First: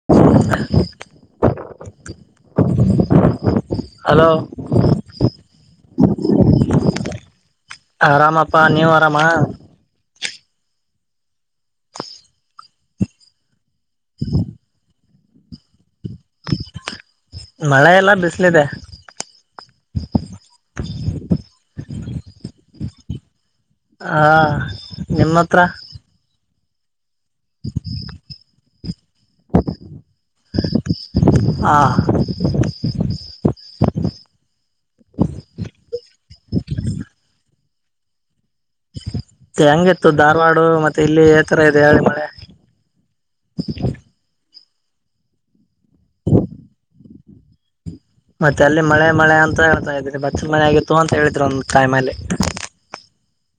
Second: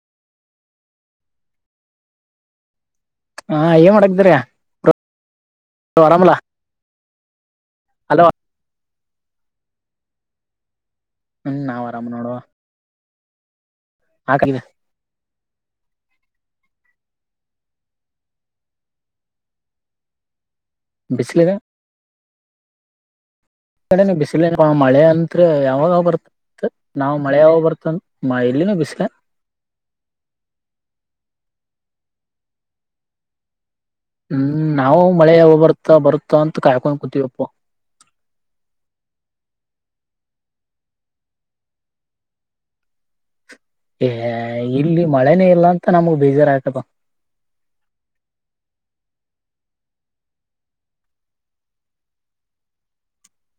[unintelligible] ಹಾ ಏನ್ ಹಲೋ ಮಾಡಗಿದ್ರ ಆರಾಮಲ. ಆರಾಮ ನೋಡಪ್ಪ ನೀವು ಆರಾಮಾ. ಹ್ಮ್ ನಾವ್ ಆರಾಮ್ ನೋಡು. ಹಾಕಅನ್ನ ಮಳೆಯಿಲ್ಲ ಬಿಸ್ಲಿದೆ ಬಿಸಿಲ ಇದ್ದೆ [inaudible] ಕಡೆ ಹ ಬಿಸಿಲ ಮಳೆ ನಿಮ್ಮ ಅತ್್ರ ಹತ್ರ ಯಾವಾಗ ಬರ್ತತ್ ನಾವ್ ಮಳೆ ಯಾವ ಬರ್ತನ್ ಇಲ್ಲಿನೂ ಬಿಸಲ ಹಾ ಹ್ಮ್ ನಾವು ಮಳೆಯಾವಗ ಬರ್ತಾ ಬರುತ್ತ ಅಂತ ಕಾಯ್ಕೊಂಡ್ ಕೂತೀವಿಪ್ಪ ಹೆಂಗಿತ್ತು ಧಾರವಾಡು ಮತ್ತೆ ಇಲ್ಲಿ ಎ ತರ ಇದೆ ಹೇಳಿ ಮಳೆ ಯಾ ಇಲ್ಲಿ ಮಳೆನೇ ಇಲ್ಲ ಅಂತ ನಮ್ಗ ಬೇಜಾರ ಐತಪ್ಪ ಮತ್ತೆ ಅಲ್ಲಿ ಮಳೆ ಮಳೆ ಅಂತ ಹೇಳ್ತಾ ಇದ್ರಿ ಬಚ್ಚಲ್ ಮಳೆ ಆಗಿತ್ತು ಅಂತ ಹೇಳಿದ್ರಿ ಒಂದ್ ಕಾಯ್ಲ್ಲಿ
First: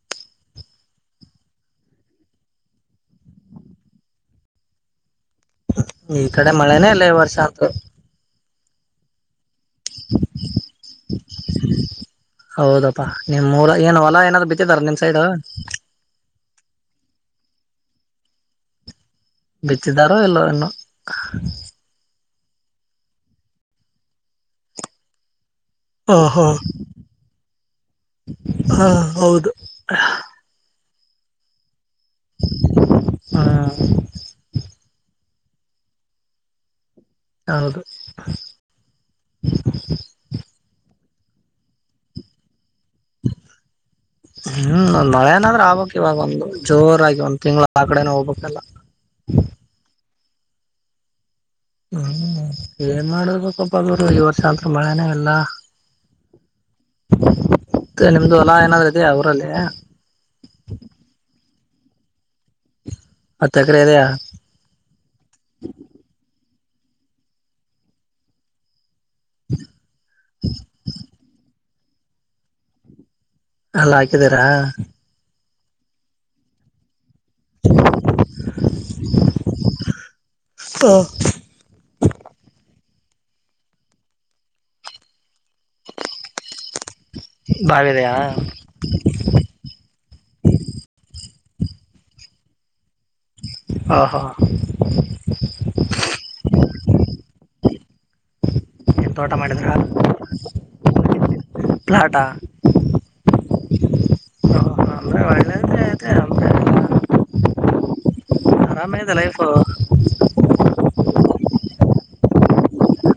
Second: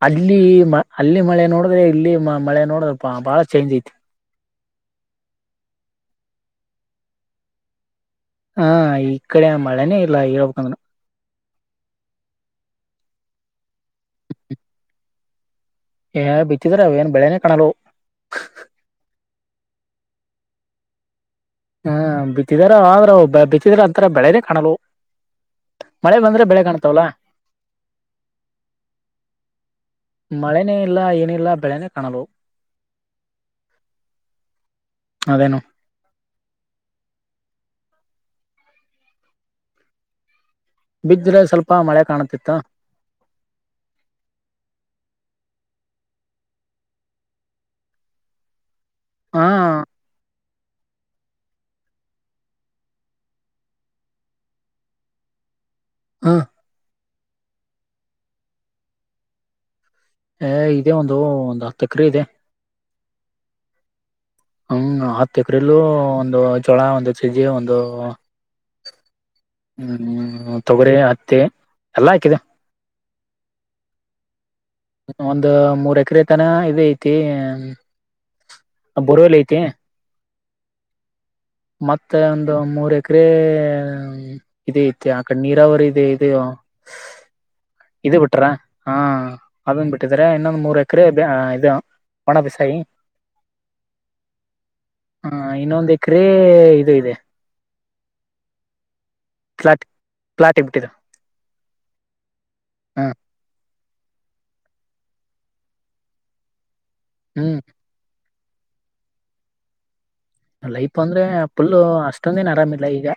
ಅಲ್ಲಿ ಮ ಅಲ್ಲಿ ಮಳೆ ನೋಡಿದ್ರೆ ಇಲ್ಲಿ ಮಳೆ ನೋಡ್ರೆ ಬ ಬಾಳ ಚೇಂಜ್ ಐತಿ ಈ ಕಡೆ ಮಳೆನೇ ಇಲ್ಲ ವರ್ಷ ಅಂತ ಹ ಈ ಕಡೆ ಮಳೆನೇ ಇಲ್ಲ ಹಳ್ಬೇಕಂದನು ಹೌದಪ್ಪಾ ನಿಮ್ ಮೂರ ಏನ್ ಹೊಲ ಏನಾದ್ರು ಬಿತ್ತಿದಾರ ನಿಮ್ ಸೈಡ್ ಏ ಬಿತ್ತಿದ್ರ ಅವ ಏನ್ ಬೆಳೆನೇ ಕಣಲು ಬಿತ್ತಿದ್ದಾರೋ ಎಲ್ಲ ಇನ್ನು ಹ್ಮ ಬಿತ್ತಿದಾರ ಅಂದ್ರ ಬಿತ್ತಿದ್ರ ಅಂತರ ಬೆಳೆನೆೇ ಕಾಣಲ್ ಹಾ ಹಾ ಹಾ ಹೌದು ಮಳೆನೇ ಇಲ್ಲ ಏನಿಲ್ಲ ಬೆಳೆನೇ ಕಾಣಲು ಹ್ಮ್ ಅದೇನು ಹೌದು. ಬಿದ್ರೆ ಸ್ವಲ್ಪ ಮಳೆ ಕಾಣತಿತ್ತ [inaudible] ಹ್ಮ್ ನೊಳೆಏನಾದ್ರ್ ಆಬಬೇಕ ಇವಾಗ ಒಂದು ಜೋರಾಗಿ ಒಂದ್ ತಿಂಗ್ಗಳ ಆ ಕಡೆನ ಹೋಗ್ಬೇಕಕ್ಲ್ಲ ಹಾ ಹ್ಮ್ ಏನ್ ಮಾಡರ್ಬೇಕಪ್ಪ ಅರು ಈ ವರ್ಷ ಆದತ್ ಮಳೆನೇ ಇಲ್ಲ ಹಾ ಮತ್ತ ನಿಮ್ದು ಹೊಲಾ ಏನಾದ್ೂ ಇದ ಅವರಲ್ಲಿ ಅ ಇದೇ ಒಂದು ಒಂದು್ ಹತ್ತು ಎಕರೆ ಇದೆ ಹತ ಎಕ್ರೆ ಅದೆಯಾ ಹಂಗ ಹತ್ತು ಎಕ್ರಲ್ಲ ಒಂದು ಚೋಳ ಒಂದು ಸಜ್ಜಿ ಒಂದು ಹ್ಮ್ ತೊಗರಿ ಹತ್ತಿ ಎಲ್ಲ ಹಾಕಿದೆ ಅಲ್ಲ ಹಾಕಿದೀರಾ. ಒಂದು ಮೂರ್ ಎಕರೆ ತನ ಇದ ಐತಿ. ಹ ಬೋರುವೆಲ್ಲ ಐತೆ. ಮತ್ತೆ ಒಂದು ಮೂರ್ ಎಕರೆ. ಇದೇ ಐತೆ ಆ ಕಡೆ ನೀರಾವರಿ ಇದೆ ಇದೆಯೋ. ಬಾವಿದೆಯಾ ಇದು ಬಿಟ್ರ ಹಾ. ಅದನ್ ಬಿಟ್ಟಿದ್ರೆ ಇನ್ನೊಂದು ಮೂರು ಎಕರೆ ಇದು ಒಣ ಬಿಸಾಯಿ. ಹಾ ಹಾ. ಹಾ ಇನ್ನೊಂದ್ ಎಕರೆ ಇದು ಇದೆ. ಏನ್ ತೋಟ ಮಾಡಿದ್ರ ಪ್ಲಾಟ್ ಪ್ಲಾಟ್ ಇಬಿಟ್ಟಿದೆ ಪ್ಲಾಟ. ಹ ಒ. ಹ್ಮ್ ಆರಾಮೈದ ಲೈಫ. ಲೈಪ್ ಅಂದ್ರೆ ಫುಲ್ ಅಷ್ಟೊಂದನ್ ಆರಾಮಿಲ್ಲ ಈಗ.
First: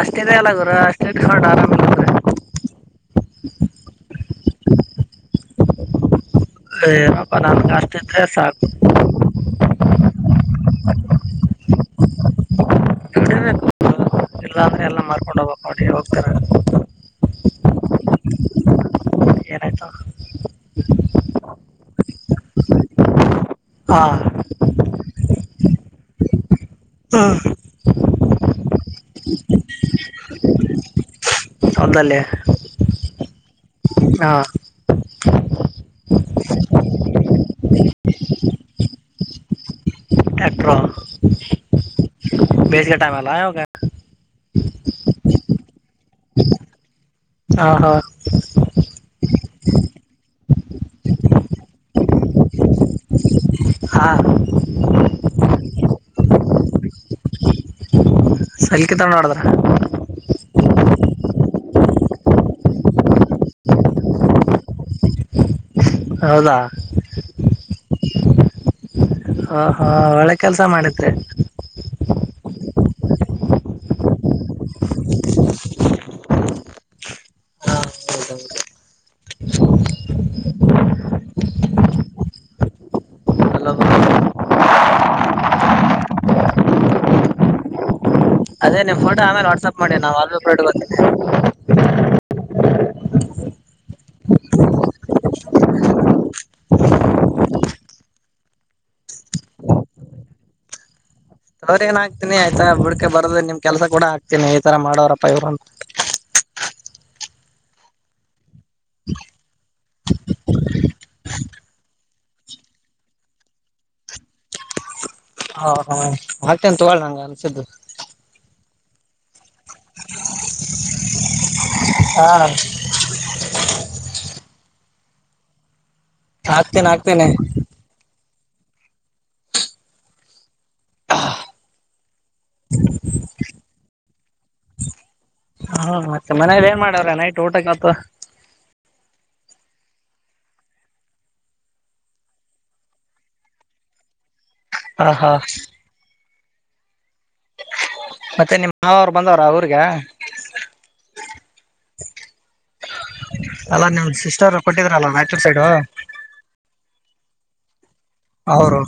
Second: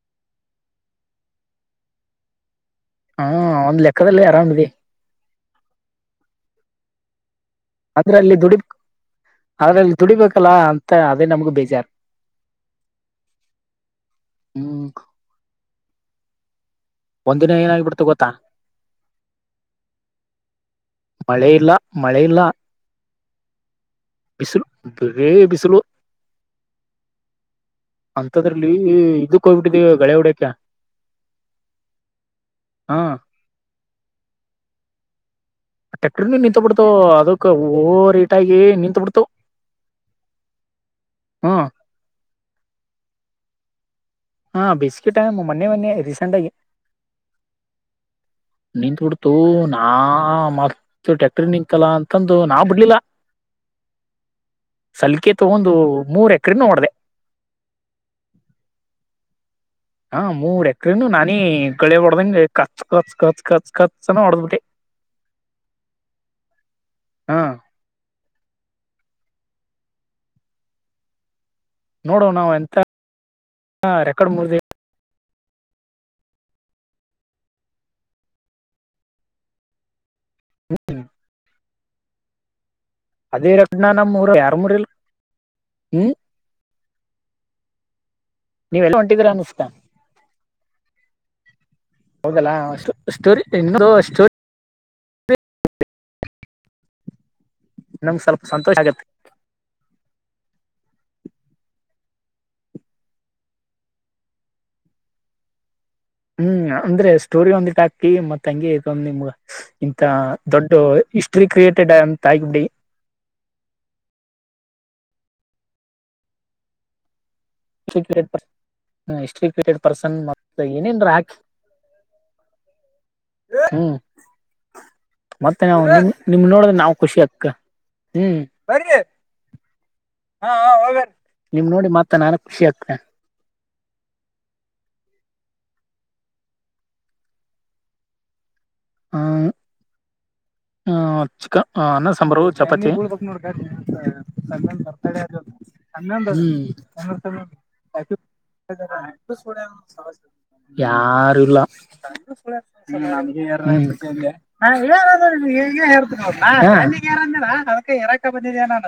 ಅಷ್ಟೇದೆ ಅಲ್ಲ ಗುರು ಅಷ್ಟೇ ಇಟಕೊಂಡ್ ಆರಾಮ ಹಾ ಒಂದ್ ಲೆಕ್ಕದಲ್ಲಿ ಅರಾಮ್ದೆ. ಅಪ್ಪರಾನ ಅಷ್ಟ ಇದ್ರೆ ದುಡಿ ಸಾಕ. ಆದ್ರ ಅಲ್ಲಿ ದುಡಿಬೇಕಲ್ಲ ಅಂತ ಅದೇ ನಮ್ಗ್ ಬೇಜಾರ್. [inaudible] ಇಲ್ಲಂದ್ರ ಹ್ಮ್ ಎಲ್ಲಾ ನೋಡಿ ಹೋಗ್ತರ. ಒಂದ್ದೀನ್ ಏನಾಗಿಬಿಡ್ತ್ ಗೊತ್ತಾ. ಏನಾಯ್ತು ಮಳೆ ಇಲ್ಲ ಮಳೆ ಇಲ್ಲ. ಆ ಸಲ್ ಬರೀ ಬಿಸಲು. ಅಂತದ್ರಲ್ಲಿ ಇದಕ್ ಹೋಗ್ಬಟ್ಟಿದೀವಿ ಗಳೆ ಹೊಡ್ಯಕ. ಸೊಂತಲ್ಲೇ. ಹಾಂ ಹಾ ಟೆಕ್ಟರ್ನೂ ನಿತ್ ಬಿಡ್ತು ಅದಕ್ ಓವರ ಹೀಟ್ ನಿಂತು ಬಿಡ್ತು. ಟ್ಯಾಕ್ಟ್ರೋ ಹ್ಮ್ ಭೇಜಿಗೆ ಟೈಮ ಅಲ್ಲ ಹಾ ಬಿಸ್ಕಿಟ್ಟ್ ಮೊನೆ ಮನ್ನಿ ರೀಸೆಂಟ್ ಆಗಿ. ಹಾ ಹಾ. ನೀನ್ಂತುಡ್ತು ನಾ ಮಾ ಟ್ಯಾಕ್ಟರ್ ನಿಂತಲ್ಲಾ ಅಂತಂದು ನಾ ಬಿಡ್ಲಿಲ್ಲ. ಹಾ ಸಲ್ಕೆ ತಾಗೊಂದು ಮೂರ್ ಎಕರೆ ನೋಡ್ದಿದೆ. ಸಲ್ಲಿಕತ ನಡಿದ್ರ. ಹಾ ಮೂರ್ ಎಕ್ರನು ನಾನಿ ಗಳೆ ಹೊಡ್ದಂಗಗೆ ಕಚ್ ಕಚ್ ಕಚ್ ಕಚ್ ಕಚನ ಹೊಡದ್ ಬಿಿಟ್ಟೆ [inaudible] ಹೌದಾ ಹಾ ಹ ಹಾ ಒಳ್ಳೆ ಕೆಲ್ಸ ಮಾಡಿದೆ. ನೋಡು ನಾವು ಎಂತ ರೆಕಾರ್ಡ್ ಮುರ್ದಿವ. ಹಾ ಹೌದೌದು ಹ್ಮ್ ಎಲ್ಲ ಅದೇರಡ್ನ ನಮ್ಮ್ರು ಯಾರ ಮೂರಿಲ್ ಹ್ಮ್. ಅದೇ ನೀವೆಲ್ಲ ನಿಮ್ಮ ಫೋಟೋ ಹೊಂಟಿದೀರ ಆಮೇಲೆ ಅನ್ಸ್ತಾ ವಾಟ್ಸಆಪ್ ಮಾಡಿ ನಾವು ವಾಲಪೆಪರ್ ಇಕೊತಿನಿ ಹೋಗಲ್ಲ ಸ್ಟೋರಿ ಇನ್ನ ಸ್ಟೋರಿ. ನನ್ಗ ಸ್ವಲ್ಪ ಸಂತೋಷ ಆಗತ್ತೆ. ತೋರಿನ ಆಗ್ತೀನಿ ಆಯತಾ ಬುಡ್ಕ ಬೋದು ನಿಮ್ ಕೆಲಸ ಕೂಡ ಹಾತನಿ ಈ ತರ ಮಾಡೋರಪ್ಪ ಇವರು. ಹ್ಮ್ ಅಂದ್ರೆ ಸ್ಟೋರಿ ಒಂದಿಟ್ಟ ಹಾಕಿ ಮತ್ತ ತಂಗಿ ಇದ ಒಂದು್ ನಿಮ್ಗ ಇಂತ ದೊಡ್ಡ ಹಿಸ್ಟ್ರಿ ಕ್ರಿಯೇಟೆಡ್ ಅಂತ ಹಾಕಬಿಡಿ ಹ ಹ ಹಾಕ್ತಿನ್ ತೋ ಅಣ್ಣ ನಂಗ ಅನ್ಸಿದ್ದು ಹಿಷ್ಟ್ರಿ ಕ್ರಿಯಟೆಡ್ ಪರ್ಸನ್ ಏನೇನ್ ಹಾಕಿ ಹಾ ಹ್ಮ್ ಮತ್ತೆ ನಾವು ನಿಮ ನಿಮ್ ನೋಡ ಹಾಕ್ತೇನೆ ನಾವ್ ಖುಷಿ ಹಾಕ್ತೇನೆ ಅಕ್ಕ ಹ್ಮ್ ಬರಿ ಹಾ ಹೋಗರ್ ನಿಮ್ ನೋಡಿ ಮತ್ತ ನಾನ ಖುಷಿ ಆಗ್ತಿನೆ. ಹಾಂ ಮತ್ತೆ ಮನೇೆಯಲ್ಲಿ ಏನ್ ಮಾಡ್ಯ್ರ ನೈಟ್ ಊಟಕ್ಕಾತ್ತ. ಹಾಂ ಹ್ಮಾ ಚಿಕನ್ ಅನ್ನ ಸಾಂಬಾರು ಚಪಾತಿ. ಹಾ ಹಾ [unintelligible] ಹ್ಮ್ ಮತ್ತೆ ನಿಮ್ಮ ಮಾವರು ಬಂದಾವ್ರ ಊರಿಗೆ. ಯಾರು ಇಲ್ಲ. ಅಲ್ಲ ನಿಮ್ ಸಿಸ್ಟರ್ ಕೊಟ್ಟಿದ್ರಲ್ಲ [unintelligible] ರಾಯಚೂರ್ ಸೈಡು ಈಗ ಹೇರ್ತಿರಿ ಅವುನಾ ಹ್ಮ್ ಮಣ್ಣಿಗೆ ಹೇರಂದ್ಯಲಾ ಅದಾ. ಬಂದಿದೆ ಅವರು ನಾನ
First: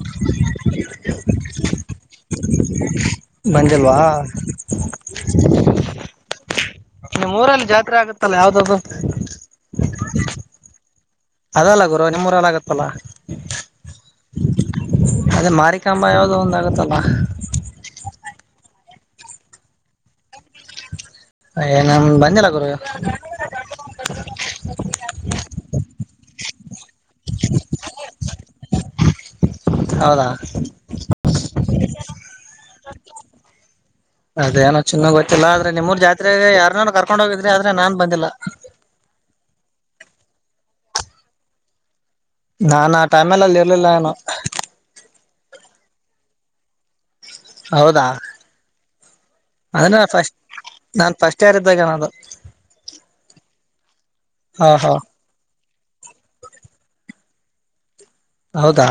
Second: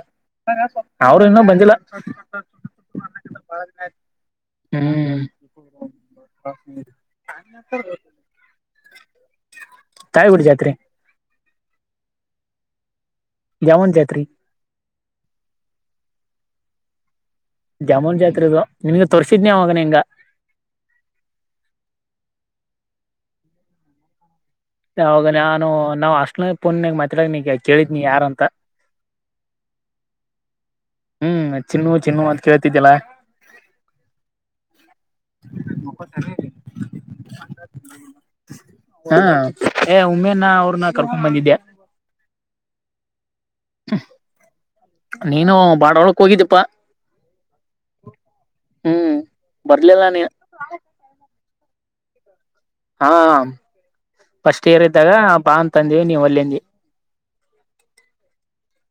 [unintelligible] ಅವರಿನ್ನಾ ಬಂದಿಲ್ಲಾ. ಬಂದಿಲ್ವಾ. ಹ್ಮ್ [unintelligible] ನಿಮ್ಮೂರಲ್ಲಿ ಜಾತ್ರೆ ಆಗತ್ತಲ್ಲ ಯಾವ್ದದ್ದು. ತಾಯಿಗುಡಿ ಜಾತ್ರೆ ಅದಲ್ಲ ಗುರು ನಿಮ್ಮೂರಲ್ಲಾಗತ್ತಲ್ಲಾ. ದ್ಯಾಮವ್ವಂದ್ ಜಾತ್ರಿ. ಅದೆ ಮಾರಿಕಾಂಬ ಯಾವುದೋ ಒಂದ ಆಗತ್ತಲ್ಲ. ದ್ಯಾಮವನ್ ಜಾತ್ರೆದು ನಿಮ್ಗ ತೊರ್ರಿಸಿದ್ನಿ ಅವಾಗ ನಿಂಗ. ಏ ನನ್ ಬಂದಿಲ್ಲ ಗುರು. ಅವಾಗ ನಾನು ನಾವು ಹಾಷ್ಟೆಲ್ನ ಪುನ್ಯಾಗ್ ಮಾತಡಾಗ ಕೇಳಿದ್ನಿ ಯಾರ ಅಂತ. ಹೌದಾ. ಹ್ಮ್ ಚಿನ್ನು ಚಿನ್ನು ಅಂತ್ ಕೇಳ್ತಿದ್ದಿಲ್ಲಾ. ಅದೇನೋ ಚಿನ್ನು ಗೊತ್ತಿಲ್ಲ ಆದ್ರೆ ನಿಮ್ಮರ್ ಜಾತ್ರೆಗೆ ಯಾರ್ನಾರ್ ಕರ್ಕೊಂಡ್ ಹೋಗಿದ್ರಿ ಆದ್ರೆ ನಾನ್ ಬಂದಿಲ್ಲ. ಹಾ ಏ ಉಮ್ಮೇನ್ನ ಅವ್ರನ ಕರ್ಕೊಂಡ್ ಬಂದಿದ್ಯಾ. ನಾನು ಆ ಟೈಮೈಲ್ ಅಲ್ಲಿ ಇರ್ಲಿಲ್ಲ ಎನು. ನೀನು ಬಾಡ ಹೊಳಕ್ ಹೋಗಿದ್ದಿಪ್ಪಾ. ಹೌದಾ ಹ್ಮ್ ಅದನ ಬರ್ಲಿಲ್ಲ ನೀ ಫಸ್ಟ್. ನಾನ್ ಫಸ್ಟ್ ಇಯರ್ ಇದ್ದಾಗೆನದು. ಹಾ ಹಾ ಫಸ್ಟ್ ಇಯರ್ ಹಾ ಇದ್ದಾಗ ಬಾ ಅಂತಂದಿವಿ ನೀ ವಲ್ಯಂದಿ. ಹೌದಾ.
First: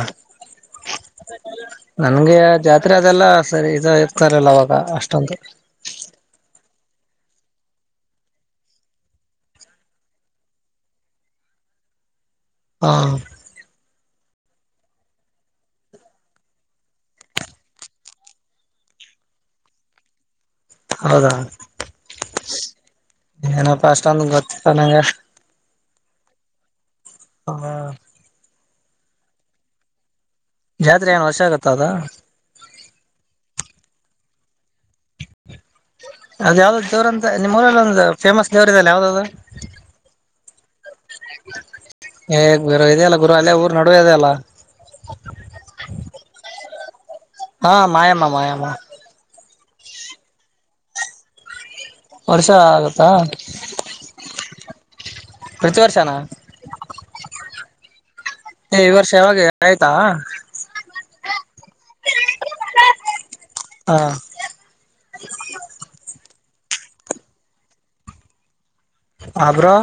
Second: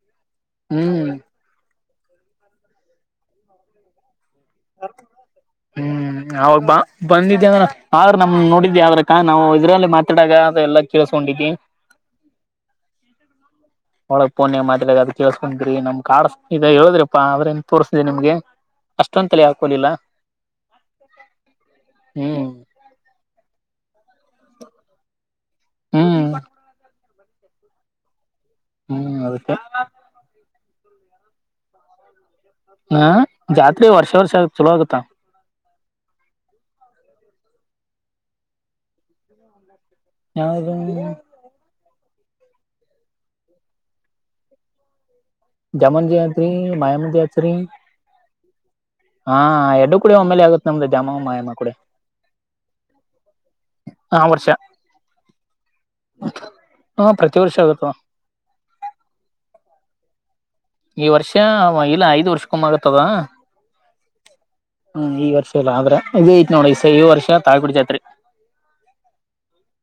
ಹ್ಮ್ ನನ್ಗೆ ಜಾತ್ರೆ ಅದೆಲ್ಲ ಸರಿ ಇ ಇರ್ತಾಇರ್ಲಿಲಾ ಅವಾಗ ಅಷ್ಟೊಂದ. ಹ್ಮ್ ಅವಾಗ ಬಾ ಬಂದಿದಿ ಅಂದ್ರ ಆದ್ರ ನಮ್ ನೋಡಿದಿ ಆದ್ರಕ್ಕ ನಾವು ಇದ್ರಲ್ಲಿ ಮಾತಾಡಾಗ ಅದ ಎಲ್ಲಾ ಕೇಳಸ್ಕೊಂಡಿದ್ದಿ. ಹಾಂ ಒಳಗ್ ಪೊನ್ಯಾಗ ಮಾತಾಡದ್ ಅದ ಕೇಳ್ಸ್ಕೊಂದ್ರಿ ನಮ್ ಕಾಡಸ್ ಹೇಳದ್ರಿಪಾ ಅವ್ರೇನ್ ತೋರ್ಸಲಿ ನಿಮ್ಗೆ. ಅಷ್ಟೊಂದ್ ತಲೆಗ್ ಹಾಕೋಲಿಲ್ಲ. ಹೌದಾ ಹ್ಮ್ ಏನಪ್ಪಾ ಅಷ್ಟೊಂದು ಗೊತ್ತಿಲ್ಲಾನಂಗ. ಹ್ಮ್ ಹಾಂ ಹ್ಮ್ ಅದಕ್ಕ. ಜಾತ್ರಿ ಏನ್ ವರ್ಷಾ ಆಗತ್ತಾ ಅದ. ಹಾಂ ಜಾತ್ರೆ ವರ್ಷ ವರ್ಷ ಆಗತ್ ಚೊಲೋ ಆಗತ್ತಾ. ಅದ ಯಾವ್ದ್ ದೇವ್ರಂತ ನಿಮ್ ಊರಲ್ಲಿ ಒಂದ್ ಫೇಮಸ್ ದೇವ್ರ ಇದಲ್ಲ ಯಾವ್ದದು. ಯಾವ್ದ. ಏ ಗುರು ಇದೆಯಲ್ಲ ಗುರು ಅಲ್ಲೆ ಊರ್ ನಡುವೆ ಇದೆ ಅಲ್ಲ. ಜಮ್ಮ ಜ ಅಂತರಿ [unintelligible] [unintelligible] ಹಾ ಎರಡು ಕೂಡ ಒಮ್ಮೇಲೆ ಆಗುತ್ತೆ ನಮ್ದು ಜಾಮಯಮ್ಮ ಕೂಡೆ ವರ್ಷ ಆಗತ್ತಾ ಹಾ ವರ್ಷ ಪ್ರತಿ ವರ್ಷನಾ ಹಾ ಪ್ರತಿ ವರ್ಷ ಆಗುತ್ತಾ ಈ ವರ್ಷ ಯಾವಾಗ ಆಯ್ತಾ ಈ ವರ್ಷ ಇಲ್ಲ ಐದ್ ವರ್ಷಕೊಮ್ಮ ಆಗತ್ತದ ಹಾ ಹ್ಮ ಈ ವರ್ಷ ಇಲ್ಲ ಆದ್ರ ಇದ ಐತ್ ನೋಡಿ ಈ ವರ್ಷ ತಾಳಿಕೋಟಿ ಜಾತ್ರಿ ಆದ್ರಾ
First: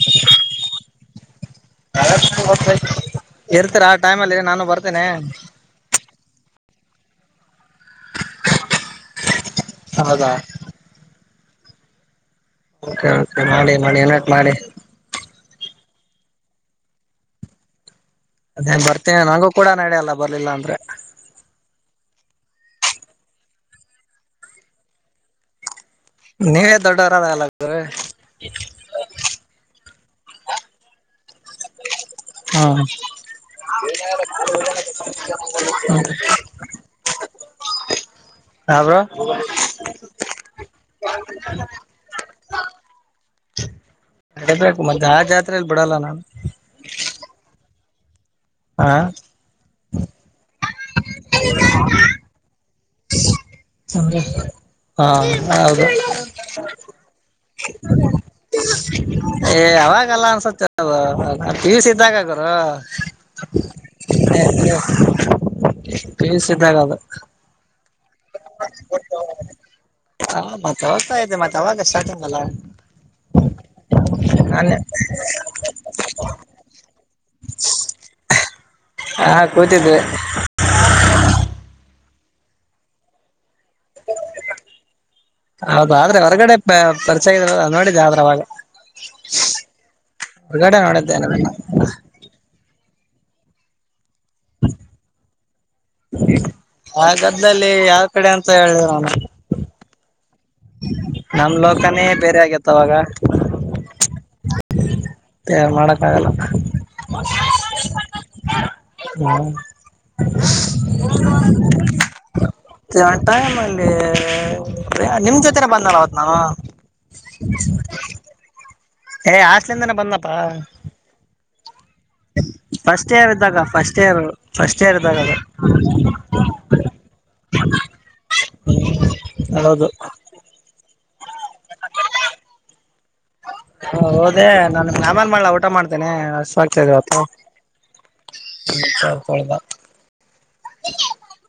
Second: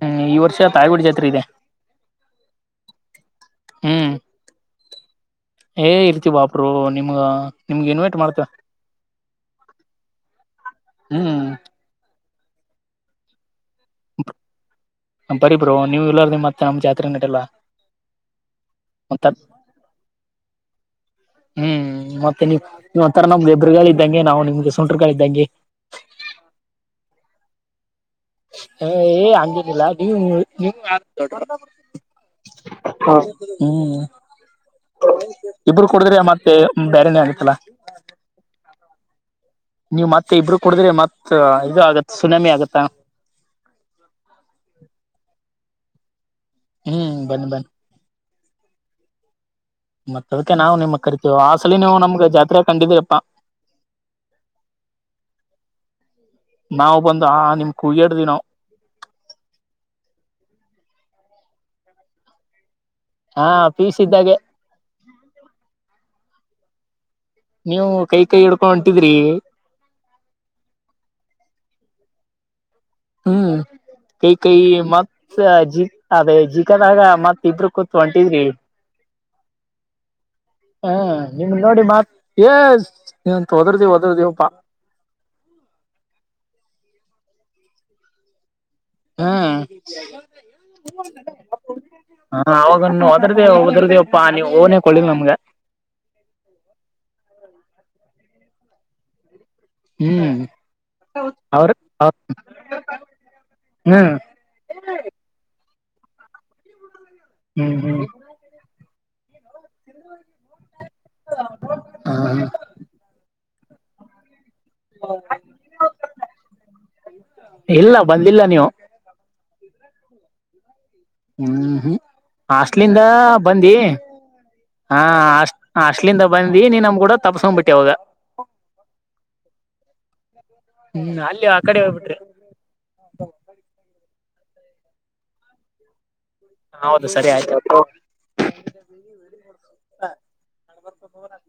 ಹ್ಮ್ ಈ ವರ್ಷ ತಾಳಿಕೋಟಿ ಜಾತ್ರೆ ಇದೆ ಇರ್ತೀರಾ ಆ ಹ್ಮ್ ಟೈಮಲ್ಲಿ ನಾನು ಬರ್ತಿನಿ ಏ ಇರ್ತಿ ಬಾ ಬ್ರೋ ನಿಮ್ಗ ನಿಮ್ಗೆ ಇನ್ವೈಟ್ ಮಾಡ್ತವ ಹೌದಾ ಹ್ಮ್ ಒಕೆ ಒಕೆ ಮಾಡಿ ಮಾಡಿ ಇನ್ವಾಯ್ಟ್ ಮಾಡಿ ಬರ್ರಿ ಬ್ರೋ ನೀವು ಇಲ್ಲಾರ್ದಿ ಮತ್ತ ನಮ್ ಜಾತ್ರೆ ನಡೆಲ್ಲ ಅದೇನ್ ಬರ್ತೇನ ನಂಗೂ ಕೂಡ ನಡೆಯ ಅಲ್ಲ ಬರ್ಲಿಲ್ಲ ಅಂದ್ರೆ ಹ್ಮ್ ಮತ್ತೆ ನೀವ್ ನೀವ್ ಒಂಥರ ನಮಗೆ ಎದುರ್ಗಾಳಿ ಇದ್ದಂಗೆ ನಾವು ನಿಮ್ಗೆ ಸುಂಟ್ರ ಗಾಳಿದ್ದಂಗೆ. ನೀವೇ ದೊಡ್ಡವರದಲ್ಲ [inaudible] ಹ್ಮ್ ಹ ಹ್ಮ್ ಇಬ್ಬರು ಕುಡಿದ್ರ ಮತ್ತ ಬೇರೆನೇ ಆಗತ್ತಲ್ಲಾ [unintelligible] ನೀವ್ ಮತ್ತೆ ಇಬ್ಬರು ಕುಡಿದ್ರೆ ಮತ್ ಇದು ಆಗತ್ತ ಸುನಾಮಿ ಆಗತ್ತಾ ನಡಿಬೇಕ ಮತ್ತ ಆ ಜಾತ್ರಲಿ ಬಿಡಲ್ಲ ನಾನು ಹ್ಮ್ ಬನ್ನಿ ಬನ್ನಿ ಹಾ ಮತ್ತ ಅದ್ಕ ನಾವು ನಿಮ ಕರಿತೀವ ಆ ಸಲಿ ನೀವು ನಮ್ಗ ಜಾತ್ರ್ಯಾಗ ಕಂಡಿದ್ರಿಪ್ಪಾ [inaudible] ನಾವು ಬಂದು ಆ ನಿಮ್ ಕುಯ್ಯಾಡ್ದಿ ನಾವು ಏ ಅವಾಗಲ್ಲ ಅನ್ಸುತ್ತೆ ಅದು ಪಿಯಸಿ ಇದ್ದಾಗ ಗುರು ಹಾ ಪೀಯುಸ್ ಇದ್ದಾಗೆ ಪಿಯುಸ್ ಇದ್ದಾಗ ಅದು ನೀವು ಕೈ ಕೈ ಇಡ್ಕೊಂಡ್ ಹೊಂಟಿದ್ರಿ ಹಾ ಮತ್ತೆ ಅವಾತ್ತಾ ಆಯ್ತಾ ಮತ್ತೆ ಅವಾಗ ಸ್ಟಾಟಿಂಗ ಅಲ್ಲಾ ಹ್ಮ್ ಕೈ ಕೈ ಮತ್ ಜಿ ಅದೇ ಜಿಕಾದಾಗ ಮತ್ ಇಬ್ರು ಕೂತ್ ಹೊಂಟಿದ್ರಿ ಹಾ ಕೂತಿದ್ದೆ ಹ ನಿಮ ನೋಡಿ ಮತ್ ಏ ನಿಂತ ಓದರ್ದಿವ ಓದರ್ದಿವಪಾ ಹೌದಾದ್ರೆ ಹೊರಗಡೆ ಪರಿಚಯ ನೋಡಿದ ಆದ್ರೆ ಅವಾಗ ಹ್ಮಂ ಹೊರಗಡೆ ನೋಡಿದ್ದೆ ನಿಮ್ಮನ್ನ ಹ ಅವಾಗನು ಒದದ್ರೆ ಬದದ್ರೆವಪ್ಪಾ ನೀವ್ ಓನೆ ಕೊಡ್ಲಿಲ್ ನಮ್ಗ ಆ ಗದ್ಲಲ್ಲಿ ಯಾವ ಕಡೆ ಅಂತ ಹೇಳಿ ನಾನು ಹ್ಮ್ ನನ್ ಅವ್ರ ಲೋಕನೇ ಬೇರೆ ಆಗತ್ತ ಅವಾಗ ಹ್ಮ್ ತಯಾರ್ ಮಾಡಕಾಗಲ್ಲ. ಹ್ಮ್ ಹ್ಮ್ [unintelligible] ಹ್ಮ. [unintelligible] ಹಾಂ ಯಾಟೈಮ್ ಅಲ್ಲಿ ನಿಮ್ ಜೊತೆನೆ ಬಂದ್ನಲ್ಲ ಅವತ್ ನಾನು. ಇಲ್ಲ ಬಂದಿಲ್ಲ ನೀವು. ಏ ಹಾಸ್ಟ್ಲಿಂದನೆ ಬಂದ್ನಪ್ಪಾ. ಹಂ ಹ್ಮ್ ಹಾಸ್ಟ್ಲಿಂದ ಫಸ್ಟ್ ಇಯರ್ ಇದ್ದಾಗ ಬಂದಿ ಹಂ ಫಸ್ಟ್ ಇಯರ್ ಫಸ್ಟ್ ಇಯರ್ ಹಾ ಇದ್ದಾಗ ಅದು ಹಾಸ್ಟ್ಲಿಂದ ಬಂದಿ ನೀನ್ ನಮ್ ಗೂಡ ತಪ್ಸ್ಕೊಂಡ್ಬಿಟ್ಟಿ ಅವಾಗ. [unintelligible] ಹೌದು. ಹ್ಮ್ ಅಲ್ಲಿ ಆ ಕಡೆ ಹೋಗ್ಬಿಟ್ರಿ. ಹೊ ಹೋದೆ ನಾನು ನಿಮಗ್ ಆಮೇಲೆ ಮಾಡ್ಲ ಊಟ ಮಾಡ್ತೇನೆ ಹಸುವಾಗ್ತಿದೆ ಹೌದು ಇವತ್ತು. ಸರಿ ಆಯ್ತು [unintelligible] [unintelligible]